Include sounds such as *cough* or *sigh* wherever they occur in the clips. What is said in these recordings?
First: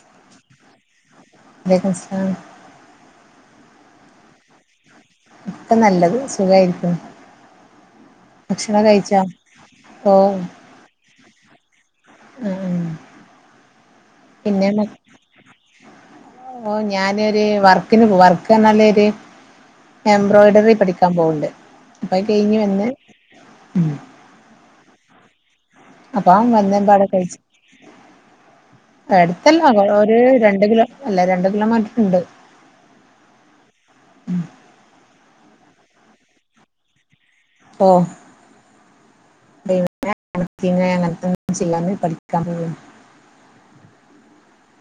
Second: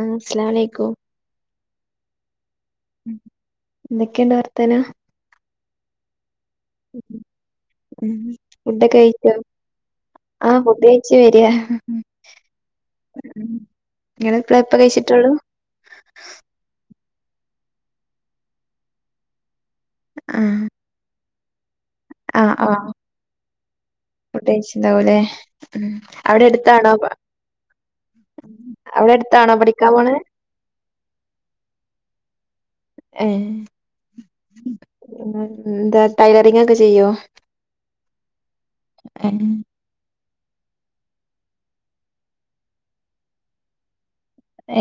ആ അസ്സലാഅലേക്കും. വലക്കും സ്ലാ. എന്തൊക്കെയുണ്ട് വർതാനം. ഇപ്പ നല്ലത് സുഖായിരിക്കുണു. ഫുഡൊക്കെ കഴിച്ചോ ഓ ആ ഫുഡ് കഴച്ച് വരാ. ആ നിങ്ങളിപ്പളാ പിന്നെ ഇപ്പ മക് കഴിച്ചിട്ടുള്ളൂ ഓ. ഞാനൊരു വർക്കിന് വർക്ക്ന്നർഞാലോര് ആഹ് എംബ്രോയിഡറി പഠിക്കാൻ പോവ്ണ്ട്. അപ്പ ആഹ് കഴിഞ്ഞ് വന്ന് ഉം. ണ്ടാ വൂലെ. അപ്പ വന്നേമ്പാടെ കഴിച്. അവിടെ അടുത്താണോ അടുത്തല്ല പഠിക്കാൻ പോണേ ഒര് രണ്ട്കിലോ രണ്ട് കിലോ മീറ്റർ റുണ്ട്. എ ഹ് എന്താ ടൈലറിങ് ഒക്കെ ചെയ്യോ? ഓ ഏഹ് ഞാ. *unintelligible* അ ങ്ങൻ ത്തെചെയ്യാന് പഠിക്കാൻ പോവാണ്.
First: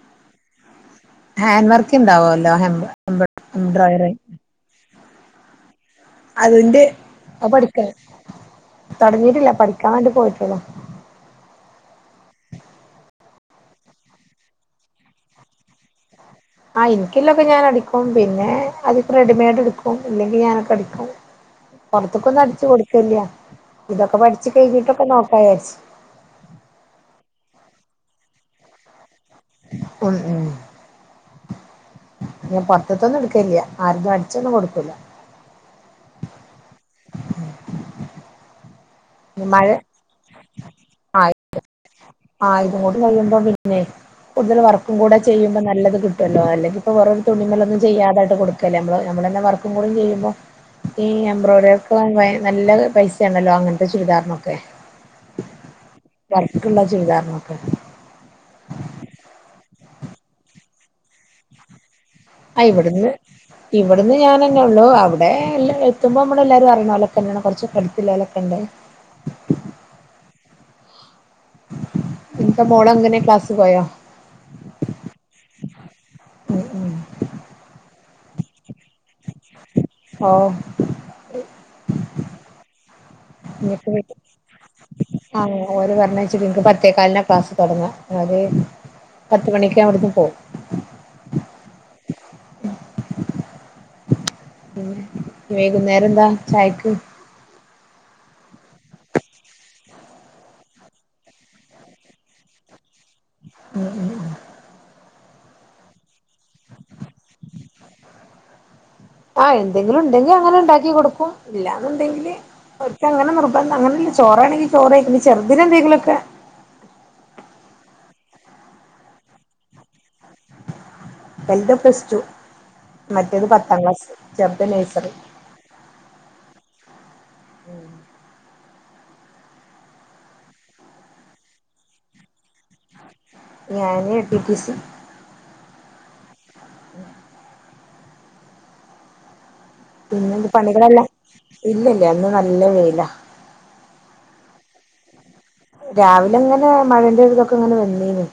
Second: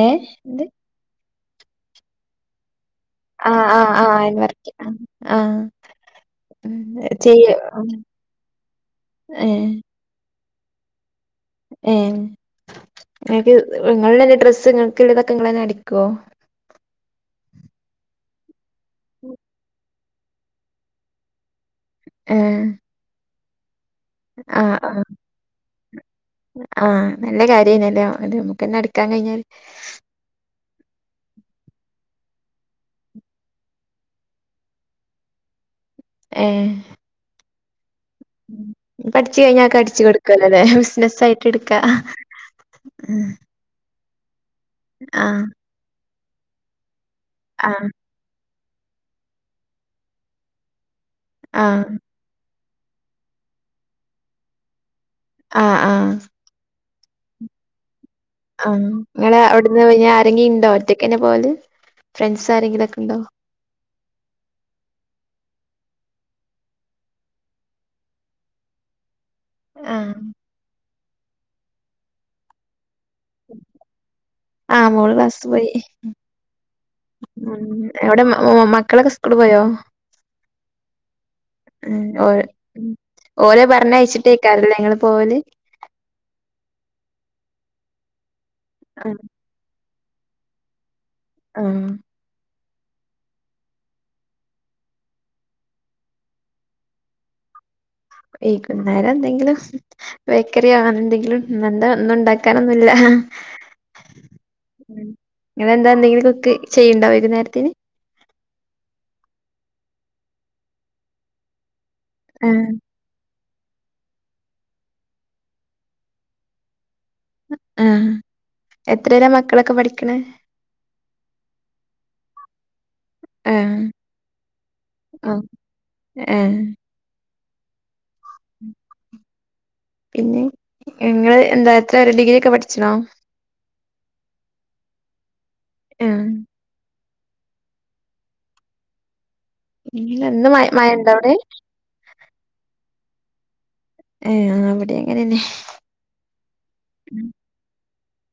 ഏ എന്ത്. ഹാൻ വർക്ക് ഉണ്ടാവുല്ലോ അങ്ങൻ ത്തെ ആ ആ ആ അയിന് വരക്ക ആ അതിന്റെ അത് പഠിക്കണ് തുടങ്ങിട്ടില്ല പഠിക്കാൻ വേണ്ടി പോയിട്ടുള്ളു ഏ ങ്ങക്ക് ഇങ്ങളത് ഡ്രസ്സ് ഇങ്ങൾക്ക് ള്ളതൊക്കെ ഇങ്ങളെന്നെ അടിക്കോ ആ ഇന്ക്കില്ലൊക്കെ ഞാൻ അടിക്കും പിന്നെ അതിക്ക് റെഡിമെയഡ് എടുക്കും ഇല്ലെങ്കി ഞാനൊക്കെ അടിക്കും പുറത്ത്ക്കൊന്നും അടിച്ച് കൊടുക്കല്യാ ആ ആ ആ നല്ല കാര്യനല്ലേ അത് പിന്നടിക്കാൻ കഴിഞ്ഞൽ ഉം ഉം ഞൻ പൊറത്തൊന്നും എടുക്കല്യാ ആരതും അടിച്ചൊന്നും കൊടുക്കൂല ഏ പഠിച്ച് മഴ കഴിഞ്ഞാക്കെ അടിച്ചു കൊടുക്കലോല്ലെ ആ ബിസിനസായിട്ട് എടുക്കാ ആ ഇതും ആഹ് കൂടികഴിയുമ്പോ പിന്നെ കൂടുതൽ വർക്കും കൂടെ ആഹ് ചെയ്യുമ്പോ നല്ലത് കിട്ടുഅല്ലോ അല്ലെങ്കിപ്പോ വെറും ഒരു തുണിമ്മുലോന്നും ചെയ്യാതട്ട് കൊടു ക്കല്ലെ മ്മൾ നമ്മളെന്നെ വർക്കും കൂടി ചെയ്യുമ്പോ ഈ എംബ്രോയ്ഡറി ആഹ് ഒക്കെ നല്ല പൈസണല്ലോ അങ്ങനത്തെ ചുരിദാർനോക്കെ ആ ആ ചുരിദാർ നോക്കെ ആ ങ്ങളെ അവിടുന്ന് പിന്നെ ആരെങ്കിണ്ടോ ഒറ്റക്കെന്നെ പോവല് ഫ്രണ്ട്സ് ആ ആരെങ്കിലൊക്കെ ഇവിടുന്ന് ഉണ്ടോ ഇവിടുന്ന് ഞനെന്നെ ഒള്ളു അവിടെ എല്ല എത്തുമ്പോമ്മളെല്ലാരും അറിയിലോരോക്കെ തന്നെയാണ് കുറച്ചോകടുത്തിലോലൊക്കണ്ട് ആ ഇനിപ്പോ മോളെങ്ങനെ ആ മോള് ക്ലാസ് പോയി ഉം ഉം ഉം എവിടെ മക്കളൊക്കെ സ് ഓ ഉം ഓര് ഓലെ പറഞ്ഞയച്ചിട്ടേക്കാരല്ലേ നിങ്ങള് പോവല് ഓലെ പറഞ്ഞയച്ചിട്ട് ഇൻക്ക് പത്തേക്കാലിനാ ക്ലാസ് തുടങ്ങാ അത് ആഹ് പത്ത്മണിക്ക് ഞാവിടുന്ന് പോവും ആ പിന്നെ വൈകുന്നേരംന്താ ചായക്ക് വൈകുന്നേരം എന്തെങ്കിലും ബേക്കറി അങ്ങനെന്തെങ്കിലും നന്താഒന്നും ഉണ്ടാക്കാനൊന്നുല്ല ഉം ഉം ഉ ഇങ്ങളെന്താ എന്തെങ്കിലും കുക്ക് ചെയ്യ്ണ്ടോ വൈകുന്നേരത്തിന് ആ എന്തെങ്കിലും ഉണ്ടെങ്കി അങ്ങനെ ഉണ്ടാക്കി കൊടുക്കും ഇല്ലാ ന്ണ്ടെങ്കിൽ ആഹ് ഒര്ക്കങ്ങനെ നിർബ പ്പോ അങ്ങനല്ല ചോറാണെങ്കി ചോറ് വെയ്ക്കും ചെറുദിനെ എന്തെങ്കിലോക്കെ ആ എത്രെലാ മക്കളൊക്കെ പഠിക്കണെ എന്റെ പ്ലസ്റ്റു മറ്റേത് പത്താം ആഹ് ക്ലാസ് ചെർത് നേഴ്സറി ആഹ് ഏഹ് ഉം പിന്നെ ങ്ങള് എന്താത്രവരെ ഡിഗ്രി യോക്കെ പഠിച്ച്ണോ ഞാന് ടി ടി സി ആ ഇല്ല പിന്നെന്ത് ഇന്ന് മഴ പണികളെല്ലാം മഴണ്ടോ അവിടെ ഏ അവിടെ അങ്ങനെന്നെ രാവിലെ അങ്ങനെ മഴന്റെ ഒരുതൊക്കെ ഇങ്ങനെ വെന്നീന്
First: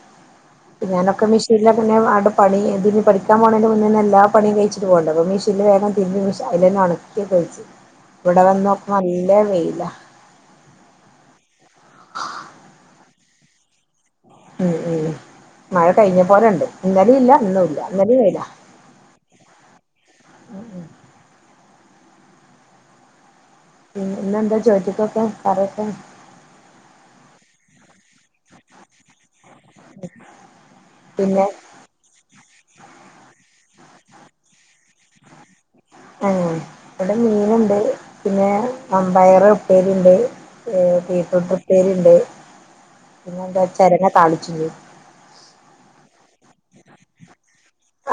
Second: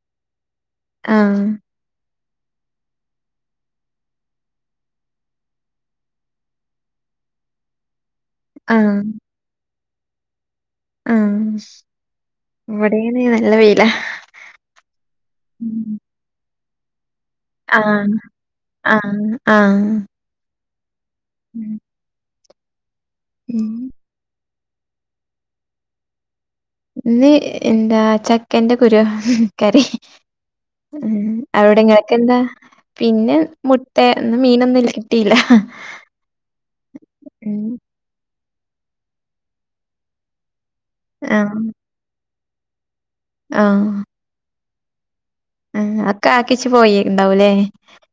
പിന്ന ഞാനൊക്കെ ആഹ് മെഷീനില പിന്നെ അടു പണി എന്തിനി പഠിക്കാൻ പോണതിൻ മുന്നെന്നെ എല്ലാ പണിയും കഴിച്ചിട്ട് പോണ്ടെ അപ്പ മെഷീൻ വേഗം തിരുമ്പി മെഷീൻ അതിലെന്നെണുക്കി ഇവിടെ വന്ന് നോക്കണ് നല്ല വെയില ആ ഇവിടെയ്ന് നല്ല വെയിലാ ഉം ഉം മഴ കഴിഞ്ഞ പോലെ ഉണ്ട് ഇന്നലെ ഇല്ല ഇന്നുമില്ല ആഹ് ഇന്നലെ വെയിലാ ആഹ് മ് ഉം ഇന്നെന്താ ചോറ്റിക്കൊക്കെ കറിയൊക്കെ ഇന്ന് എന്താ ചക്കന്റെ കുരാ കറി മ് പിന്നെ അവിടെ ഇങ്ങക്കെന്താ പിന്നെ മുട്ട ഇന്ന് മീനൊന്നും കിട്ടിയില്ല ആ ഇവിടെ ഉം മീനുണ്ട് പിന്നെ വൻമ്പയർ ഉപ്പേരിണ്ട് ഏഹ് ബീറ്റ്റൂട്ട് ആഹ് ഉപ്പേരിയുണ്ട് പിന്നെന്താ ആഹ് ചെരങ്ങ താളിച്ചു ആഹ് ഒക്കെ ആക്കിവെച്ച് പോയി ഇണ്ടാവൂല്ലേ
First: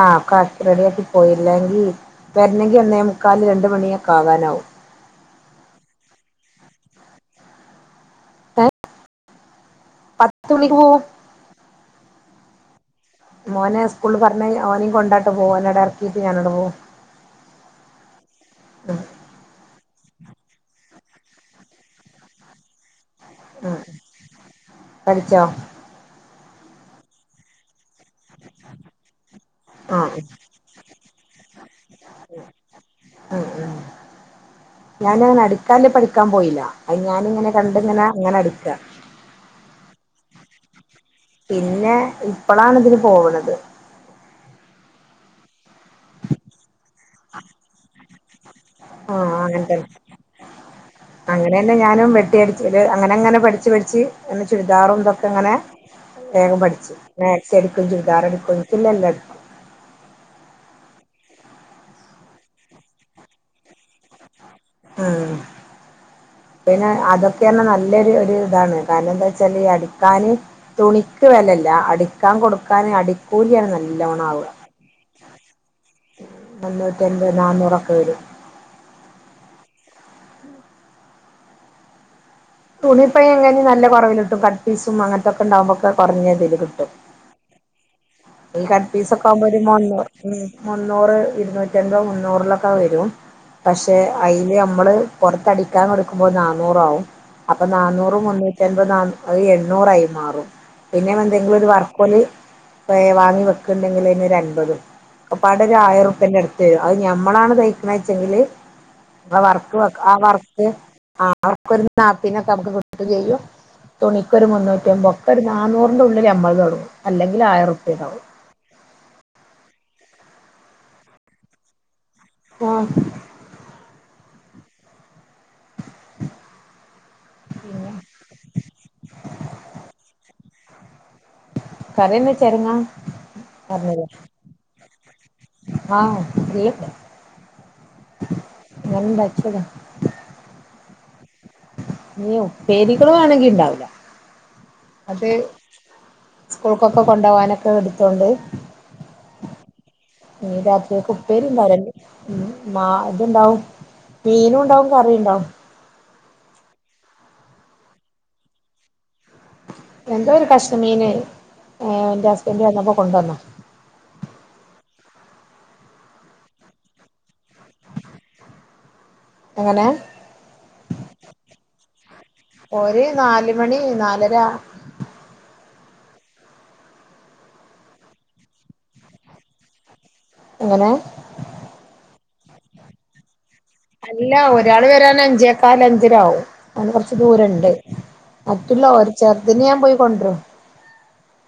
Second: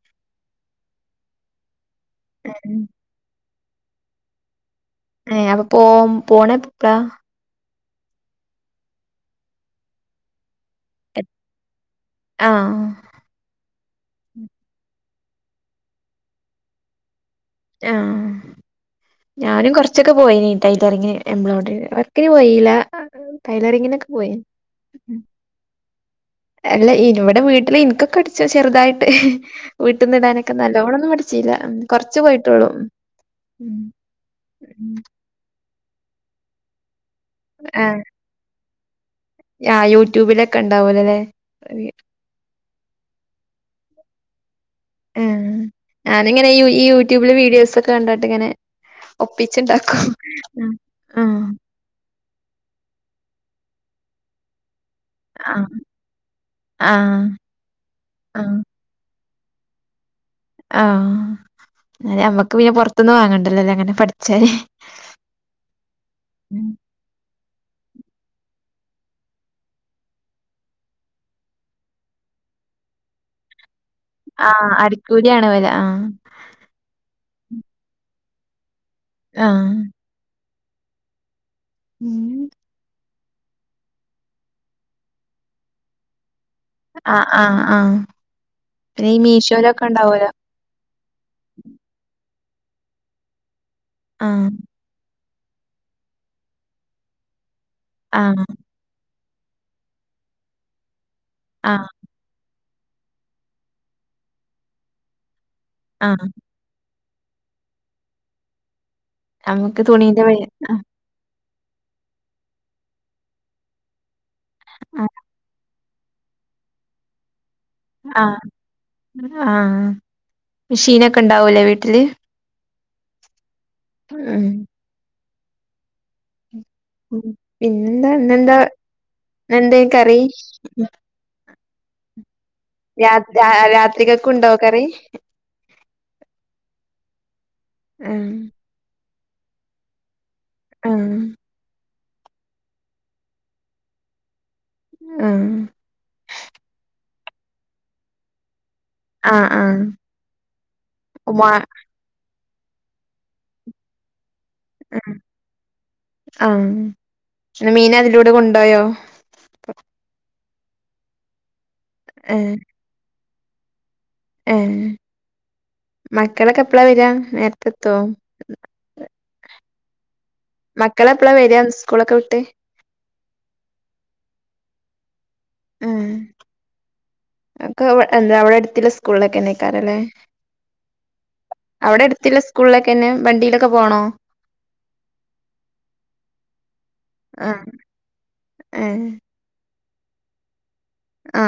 ആഹ് ഒക്കെ ആക്കി റെഡി ആക്കി പോയിഇല്ലെങ്കിൽ ഉം വരുന്നെങ്കിൽ ഒന്നേ മുക്കാല് രണ്ടു മണിയക്കെകാനാവും ഏഹ് അപ്പൊ പോ പോണെപ്പളാ ഏഹ് പത്ത് മണിക്ക് പോവും ആഹ് ഓനെ സ്കൂളിൽ പറഞ്ഞ് ഓനെയും കൊണ്ടോട്ട് പോവും ഓനവിടെ ഇറക്കിട്ട് ഞാന് അവിടെ പോകും ആഹ് ഞാനും കൊറ കുറച്ചൊക്കെ പോയിനി ടൈലറിങ് എംബ്രോയിഡറി വർക്കിന് പോയില്ല ഉം ടൈലറിങ്ങിനൊക്കെ പോയി പഠിച്ചോ അല്ല ഇനിവിടെ വീട്ടില് എനിക്കൊക്കെ അടിച്ചു ചെറുതായിട്ട് ആഹ് വീട്ടിന്നിടാനൊക്കെ നല്ലോണൊന്നും പഠിച്ചില്ല കുറച്ചു പോയിട്ടുള്ളൂ ഉം ക്കാല് പഠിക്കാൻ പോയില്ല അയിന് ഞാനിങ്ങനെ രണ്ടിങ്ങനെ ആഹ് അങ്ങനെ അടക്കാ ആഹ് യൂട്യൂബിലൊക്കെ ഉണ്ടാവൂലല്ലെ പിന്നെ ഇപ്പളാണ് ഇതിന് പോവണത് ആഹ് ഞാനിങ്ങനെ ഈ യൂട്യൂബില് വീഡിയോസൊക്കെ കണ്ടിട്ട് ഇങ്ങനെ ആഹ് അങ്ങനതന്നെ ഒപ്പിച്ചുണ്ടാക്കും ആഹ് അങ്ങനെ തന്നെ ഞാനും വെട്ടിയടിച്ചത് അങ്ങനെ അങ്ങനെ പഠി പഠിച്ച് പഠിച്ച് എന്നെച്ചോ ചുരിദാറും ഇതൊക്കെ ഇങ്ങനെ ആഹ് വേഗം പഠിച്ചു ആഹ് മാക്സിയടിക്കും ചുരിദാറടിക്കും ആഹ് എനിക്കുള്ള എല്ലാം അടിക്കും ആഹ് നമ്മക്ക് പിന്നെ പുറത്തൊന്ന് വാങ്ങണ്ടല്ലോല്ലെ അങ്ങനെ പഠിച്ചാല് ഉം പിന്നെ അതൊക്കെ പറഞ്ഞ നല്ലൊരു ഇതാണ് കാരണം എന്താ വച്ചാല് ഈ അടിക്കാന് തുണിക്ക് വിലയില്ല അടിക്കാൻ കൊടുക്കാൻ അടിക്കൂലിയാണ് നല്ല നല്ലോണം ആവ്വാ ആഹ് അടിക്കൂലിയാണ് വെല ആഹ് അഞ്ഞൂറ്റിഅയ് നാന്നൂറൊക്കെ വരും ആഹ് ഉം തുണിപ്പിഴേ ഇങ്ങനെനി നല്ല കുറവിലുകിട്ടും കട്ട്പീസും അങ്ങനൊത്തൊക്കെ ഇണ്ടാകുമ്പൊക്കെ കുറഞ്ഞു തരും ആഹ് ആഹ് ആഹ് ഈ പിന്നെ ഈ കട്ട്പ്പീസൊക്കെ ആവുമ്പോ ഒരു മീഷോയിലൊക്കെ മുന്നൂറ് ഉണ്ടാവോലോ ഉം മുന്നൂറ് ഇരുന്നൂറ്റൻപത് അഞ്ഞൂറിലൊക്കെ വരും പക്ഷെ ആഹ് അതില് നമ്മള് പുറത്തടിക്കാൻ കൊടുക്കുമ്പോൾ നാന്നൂറാകും അപ്പൊ നാന്നൂറും ആഹ് മുന്നൂറ്റി അൻപതും നാന്നൂ അത് എണ്ണൂറായി മാറും പിന്നെ എന്തെങ്കിലും ഒരു ആഹ് വർക്കൊല് വാങ്ങി വെക്കണ്ടെങ്കിൽ അതിനൊരു അമ്പതും ഒക്കെപ്പാടെ ഒരു ആയിരം ആഹ് ഉറുപ്പിന്റെ അടുത്ത് വരും അത് ഞ നമ്മളാണ് തയ്ക്കാച്ചെണെച്ചെങ്കിൽ നമ്മളെ വർക്ക്‌ നമുക്ക് ആഹ് തുണീന്റെ വെ വർക്ക്‌ ആഹ് ആഹ് അവർക്കൊരു നാത്തിനെ *unintelligible* ചെയ്യും തുണിക്കൊരു മുന്നൂറ്റിമ്പത് ഉറുപ്പിക ഒരു നാ നന്നൂറിന്റെ ഉള്ളിൽ അമ്പത് തുടങ്ങും അല്ലങ്കിൽ ആയിരം ഉറുപ്പ്യ ഉണ്ടാവും ആ ആ മിഷീനൊക്കെ ഇണ്ടാവുംലെ വീട്ടില് ആ മം പിന്നെ പിന്നെന്താ ഇന്നെന്താ എന്തേ കറി കറിയെന്ന ചെരങ്ങ അ രാ ര രാത്രികക്കും ഉണ്ടോ കറി? ഹാ റിണ്ട്. ഹെ ശദം ആ ഞ്ഞി ഉപ്പേരികൾ വേണെങ്കി ഇണ്ടാവുല്ല. അത് സ്കൂൾക്കൊക്കെ കൊണ്ടാ വനൊക്കെ പോകാനൊക്കെ എടുത്തോണ്ട് ആഹ് ആഹ് ഞ്ഞി രാത്രികക്ക് ഉപ്പേരി ഉമ്മാ ഇണ്ടാവൂല മം മാ ഇത്ണ്ടാവും മീനും ഉണ്ടാവും കറിഇണ്ടാവും ആ ഇന്ന് മീന് അതിലൂടെ കൊണ്ടോയോ? എന്തോ ഒരു കഷ്ണമീന് എ ഇന്റെ ഹസ്ബന്റ് വന്നപ്പോ കൊണ്ടുവന്നാ. എ മക്കളൊക്കെ എപ്പളാ വെരാ നേര്ത്തെ എത്തോ? എങ്ങനെ? വരാ സ്കൂളൊക്കെ വിട്ട് ഓര് നാല് മണി നാലര ഹെ ഉക്കെ ഇവ് അവിടെ അടുത്തില്ല സ്കൂളിലൊക്കെന്നായ്കാരിംലെ? അങ്ങനെ അവിടെ അടുത്തില്ല സ്കൂളിലൊക്കെന്നേ വണ്ടിയിലൊക്കെ പോണോ അല്ല ഒരാള് വെരാൻ അഞ്ചേക്കാല് അഞ്ചരാവും ഓന് കൊർച്ച് ആഹ് ദൂരുണ്ട്. മറ്റുള്ള ഏഹ് ഒരു ചെർതിനെ ഞാൻ പോയി കൊണ്ട്രും. ആ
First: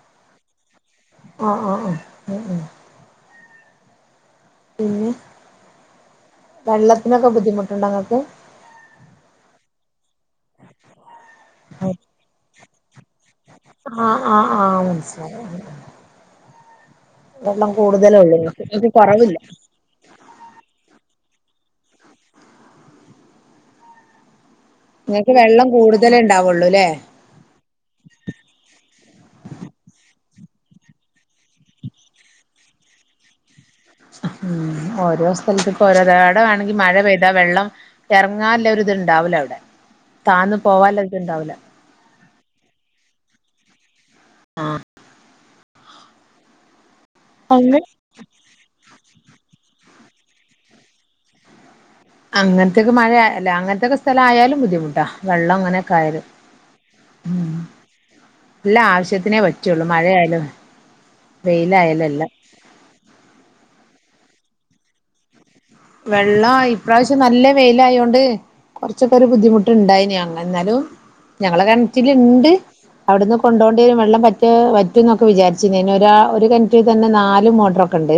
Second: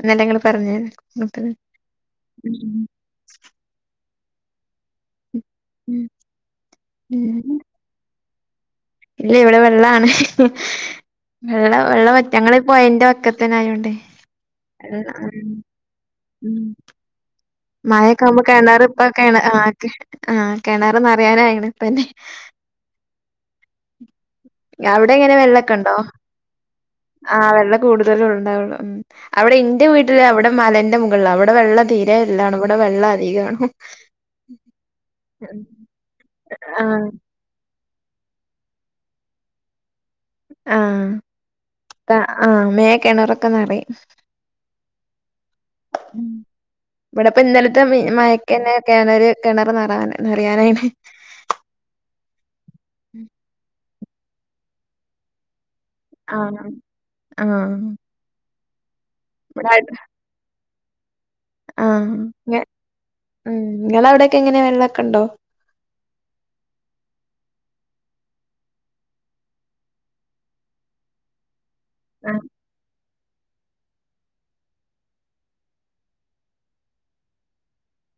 ഇന്നലങ്ങൾ പറഞ്ഞെ ന്നട്ട് ആഹ് ആഹ് ആഹ് ഉം ഉം പിന്നെ വെള്ളത്തിനൊക്കെ ഉം ബുദ്ധിമുട്ട് ഇണ്ടോ ഇങ്ങൾക്ക്? ഇല്ല ഇവിടെ വെള്ളാണ് വെള്ള വെള്ള വറ്റ് ഞങ്ങളി പൊയന്റെ വക്കത്. തെന്നെ ആയോണ്ട് ആഹ് ആഹ് ആഹ് മനസ്സിലായി മം വെള്ളം മായൊക്കെ കൂടുതലൊള്ളൂ ആകുമ്പോ ഇങ്ങക്ക് ഇങ്ങക്ക് കേണറിപ്പോ കേണ കൊറവില്ല ആ കേണർ നെർ വേനായിക്കണ് ഇപ്പെന്നെ. ഞ അവിടെ ഇങ്ങക്ക് എങ്ങനെ വെള്ളം വെള്ളൊക്കെ ഇ? ണ്ടോ കൂടുതലേ ഇണ്ടാവൊള്ളൂല്ലേ ആ വെള്ളം കൂടുതല് ഉണ്ടാവുള്ളൂ മം അവിടെ ഇന്റെ വീട്ടിൽ ട്ടിൽ അവിടെ മലന്റെ മുകളില അവിടെ വെള്ള തീരെണും ഇല്ല ഇവിടെ വെള്ള അധികാണു. ഇമ്മം ഓരോ സ്ഥലത്തേക് ഓരോ തടമാണെങ്കി മഴ ആഹ് പെയ്താ വെള്ളം എറങ്ങാല്ല ഒര് ഇത് ഇണ്ടാവൂല അവുടെ താന്ന് പോവാൻല്ല ഇത് ഇണ്ടാവൂല താ ആ മേ കിണറൊക്കെനിറിം. ആ ഇവിടെപ്പോ അങ്ങ ഇന്നലത്തെ മി മയക്കെന്നെ കിണര് കിണർ നിറാൻ നിറയാൻ അയ്ന്. അങ്ങനത്തൊക്കെ മഴയല്ല അങ്ങനത്തെക്കെ സ്ഥലം ആയാലും ബുദ്ധിമുട്ടാ വെള്ളം ഇങ്ങനെ. ക്കായാൽ ആഹ് ഉം ആഹ് എല്ല ആവശ്യത്തിനേ പറ്റുള്ളു മഴയാലും ആ ഞ്ഞ മം അവിടെക്കെ എങ്ങനെയാ വെള്ളൊക്കെ ഇണ്ടോ? വെള്ളം ഇപ്രാവശ്യം നല്ല വെയില് ആയോണ്ട് കുറച്ചൊക്കെ ഒരു ബുദ്ധിമുട്ട് ഇണ്ടായിനിം ഞങ്ങ ഇന്നാലും ഞങ്ങളെ കെണ്റ്റില് ആ ഇണ്ട്. അവിടുന്ന് കൊണ്ടോണ്ടേരും വെള്ളം പറ്റെ പറ്റുംന്നൊക്കെ വിചാരിചീനിം അയ്ൻ ഒരാ ഒരു കെണ്റ്റിൽ തെന്നെ നാല് മോട്ടറൊക്കെണ്ട്. ണ്ട്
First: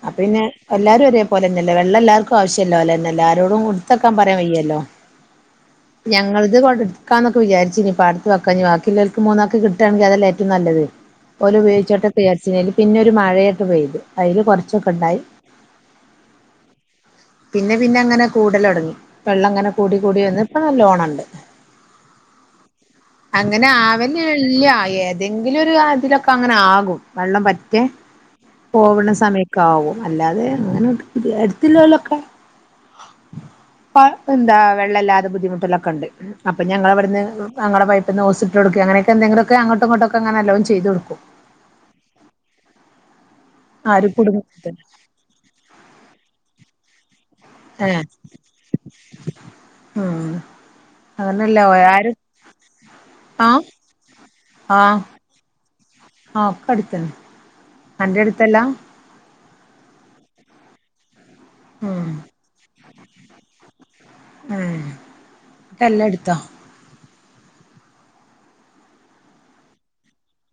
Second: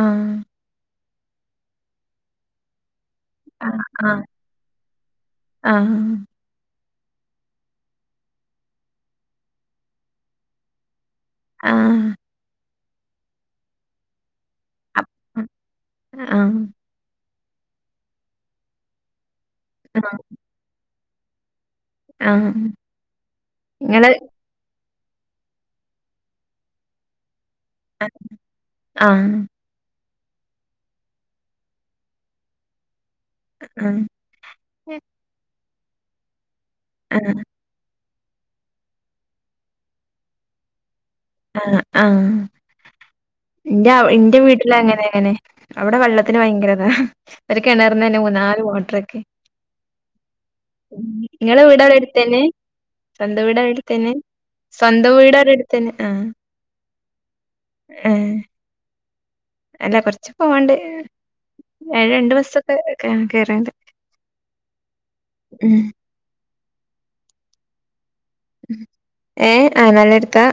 ആഹ് അപ്പോപിന്നെ എല്ലാരും ഒരേ പോലെന്നെല്ല വെള്ളം എല്ലാർക്കും ആവശ്യല്ലോലെന്നെല്ലേ? എല്ലാരോടും ഇടത്തെക്കാൻ ആഹ് പറയാൻ വയ്യല്ലോ ആഹ് ഞങ്ങൾത് കൊണ്ട് ക്കാന്നൊക്കെ വിചാരിചീനിം പാടത്ത് വെക്കാഞ്ഞി വാക്കിലോൽക്ക് മൂന്നൊക്ക് കിട്ടാണെങ്കിൽ അതല്ലേ ഏറ്റ വും നല്ലത് ഒല് ആഹ് ഉപയോഗിച്ചോട്ടെന്ന് വിയർച്ചീനിം അയ്ല് പിന്നെ ഒരു മയൊക്കെ പെയ്തു അയ് ല് കൊർച്ചൊക്കെ ഇണ്ടായി. ആ പിന്നെ പിന്നെ അങ്ങനെ കൂടൽ ഒട്ങ്ങി വെള്ളം ഇങ്ങനെ കൂടി ആഹ് കൂടി വന്ന് ഇപ്പൊ നല്ലോണണ്ട്. ആഹ് അങ്ങനെ നിങ്ങള് അവനല്ല ഏതെങ്കിലും ഒരു അതിലൊക്കെ അങ്ങനെ ആകും വെള്ളം പറ്റ ക്കെ പോവുന്ന ആഹ് സമയക്ക ആവും അല്ലാതെ അങ്ങനെ എടുത്തി ള്ളാലൊക്കെ ആഹ് എന്താ വെള്ളമല്ലാതെ ബുദ്ധിമുട്ടല്ല അപ്പം ഞങ്ങളവിടന്ന് ആഹ് ഞങ്ങളെ പിന്നെ ഓസിട്ട്കൊടുക്ക അങ്ങനൊക്കെന്തെങ്കിലക്കെങ്ങോട്ടും ഇങ്ങോക്കെങ്ങനെല്ലാ ചൈതു കൊക്കും ആഹ് ആഹ് എന്റെ ആരും എന്റെ വീട്ടില് കുടുങ്ങരുത് എങ്ങനെ അങ്ങനെ അവിടെ വെള്ളത്തിന് ഭയങ്കരതാ ഒര് കിണർന്നു ഏഹ് തന്നെ മൂന്നാല് മോട്ട റൊക്കെ ഉം നിങ്ങളെ അങ്ങനല്ല വീടടെ ആരും എടുതന്നെ സ്വന്തം വീട് ആഹ് എടുത്ത് തന്നെ ആഹ് സ്വന്തം വീട് എടുത്തേന്നെ ആഹ് ഒക്ക അടുത്തന്നെ അന്റെ ഏഹ് അടുത്തല്ലാ അല്ല കൊറച്ച് പോവാണ്ട് ഏ ഉം രണ്ട് ബസൊക്കെ കേറണ്ട് ആ ക്കെല്ല എടുത്താ ഏ ആ നല്ല എടുത്താ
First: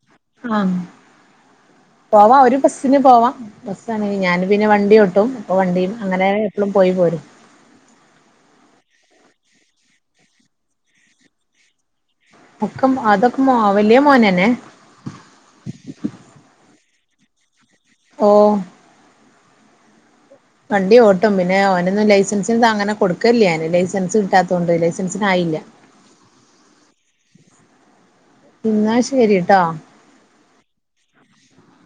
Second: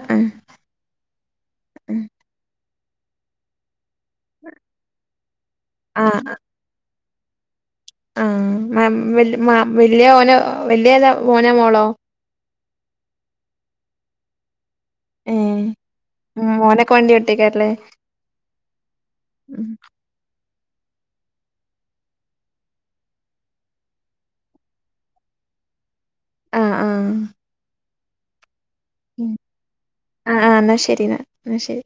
ആഹ് പോവാ ഒരു ബസിന് പോവാം ഞാൻ പിന്നെ വണ്ടി ഓട്ടും അപ്പൊ വണ്ടിയും അങ്ങനെ ആഹ് എപ്പോഴും പോയി പോരും ആഹ് വല്യ മോനോ വല്യതാ മോനോ മോളോ ഒക്കെ അതൊക്കെ മോ വല്യത് മോനന്നെ ഉം മഓനൊക്കെ വണ്ടി ഓട്ടിക്കല്ലേ ഓ ഉം വണ്ടി ഓട്ടും പിന്നെ ഓനൊന്നും ലൈസൻസിന് അങ്ങനെ കൊടുക്കല്ല ന് ലൈസൻസ് കിട്ടാത്തത് കൊണ്ട് ലൈസൻസി ഇല്ല ആഹ് ആഹ് എന്നാ ശരിട്ടോ ആഹ് ആ എന്നാ ശരി എന്നാ എന്ന ശരി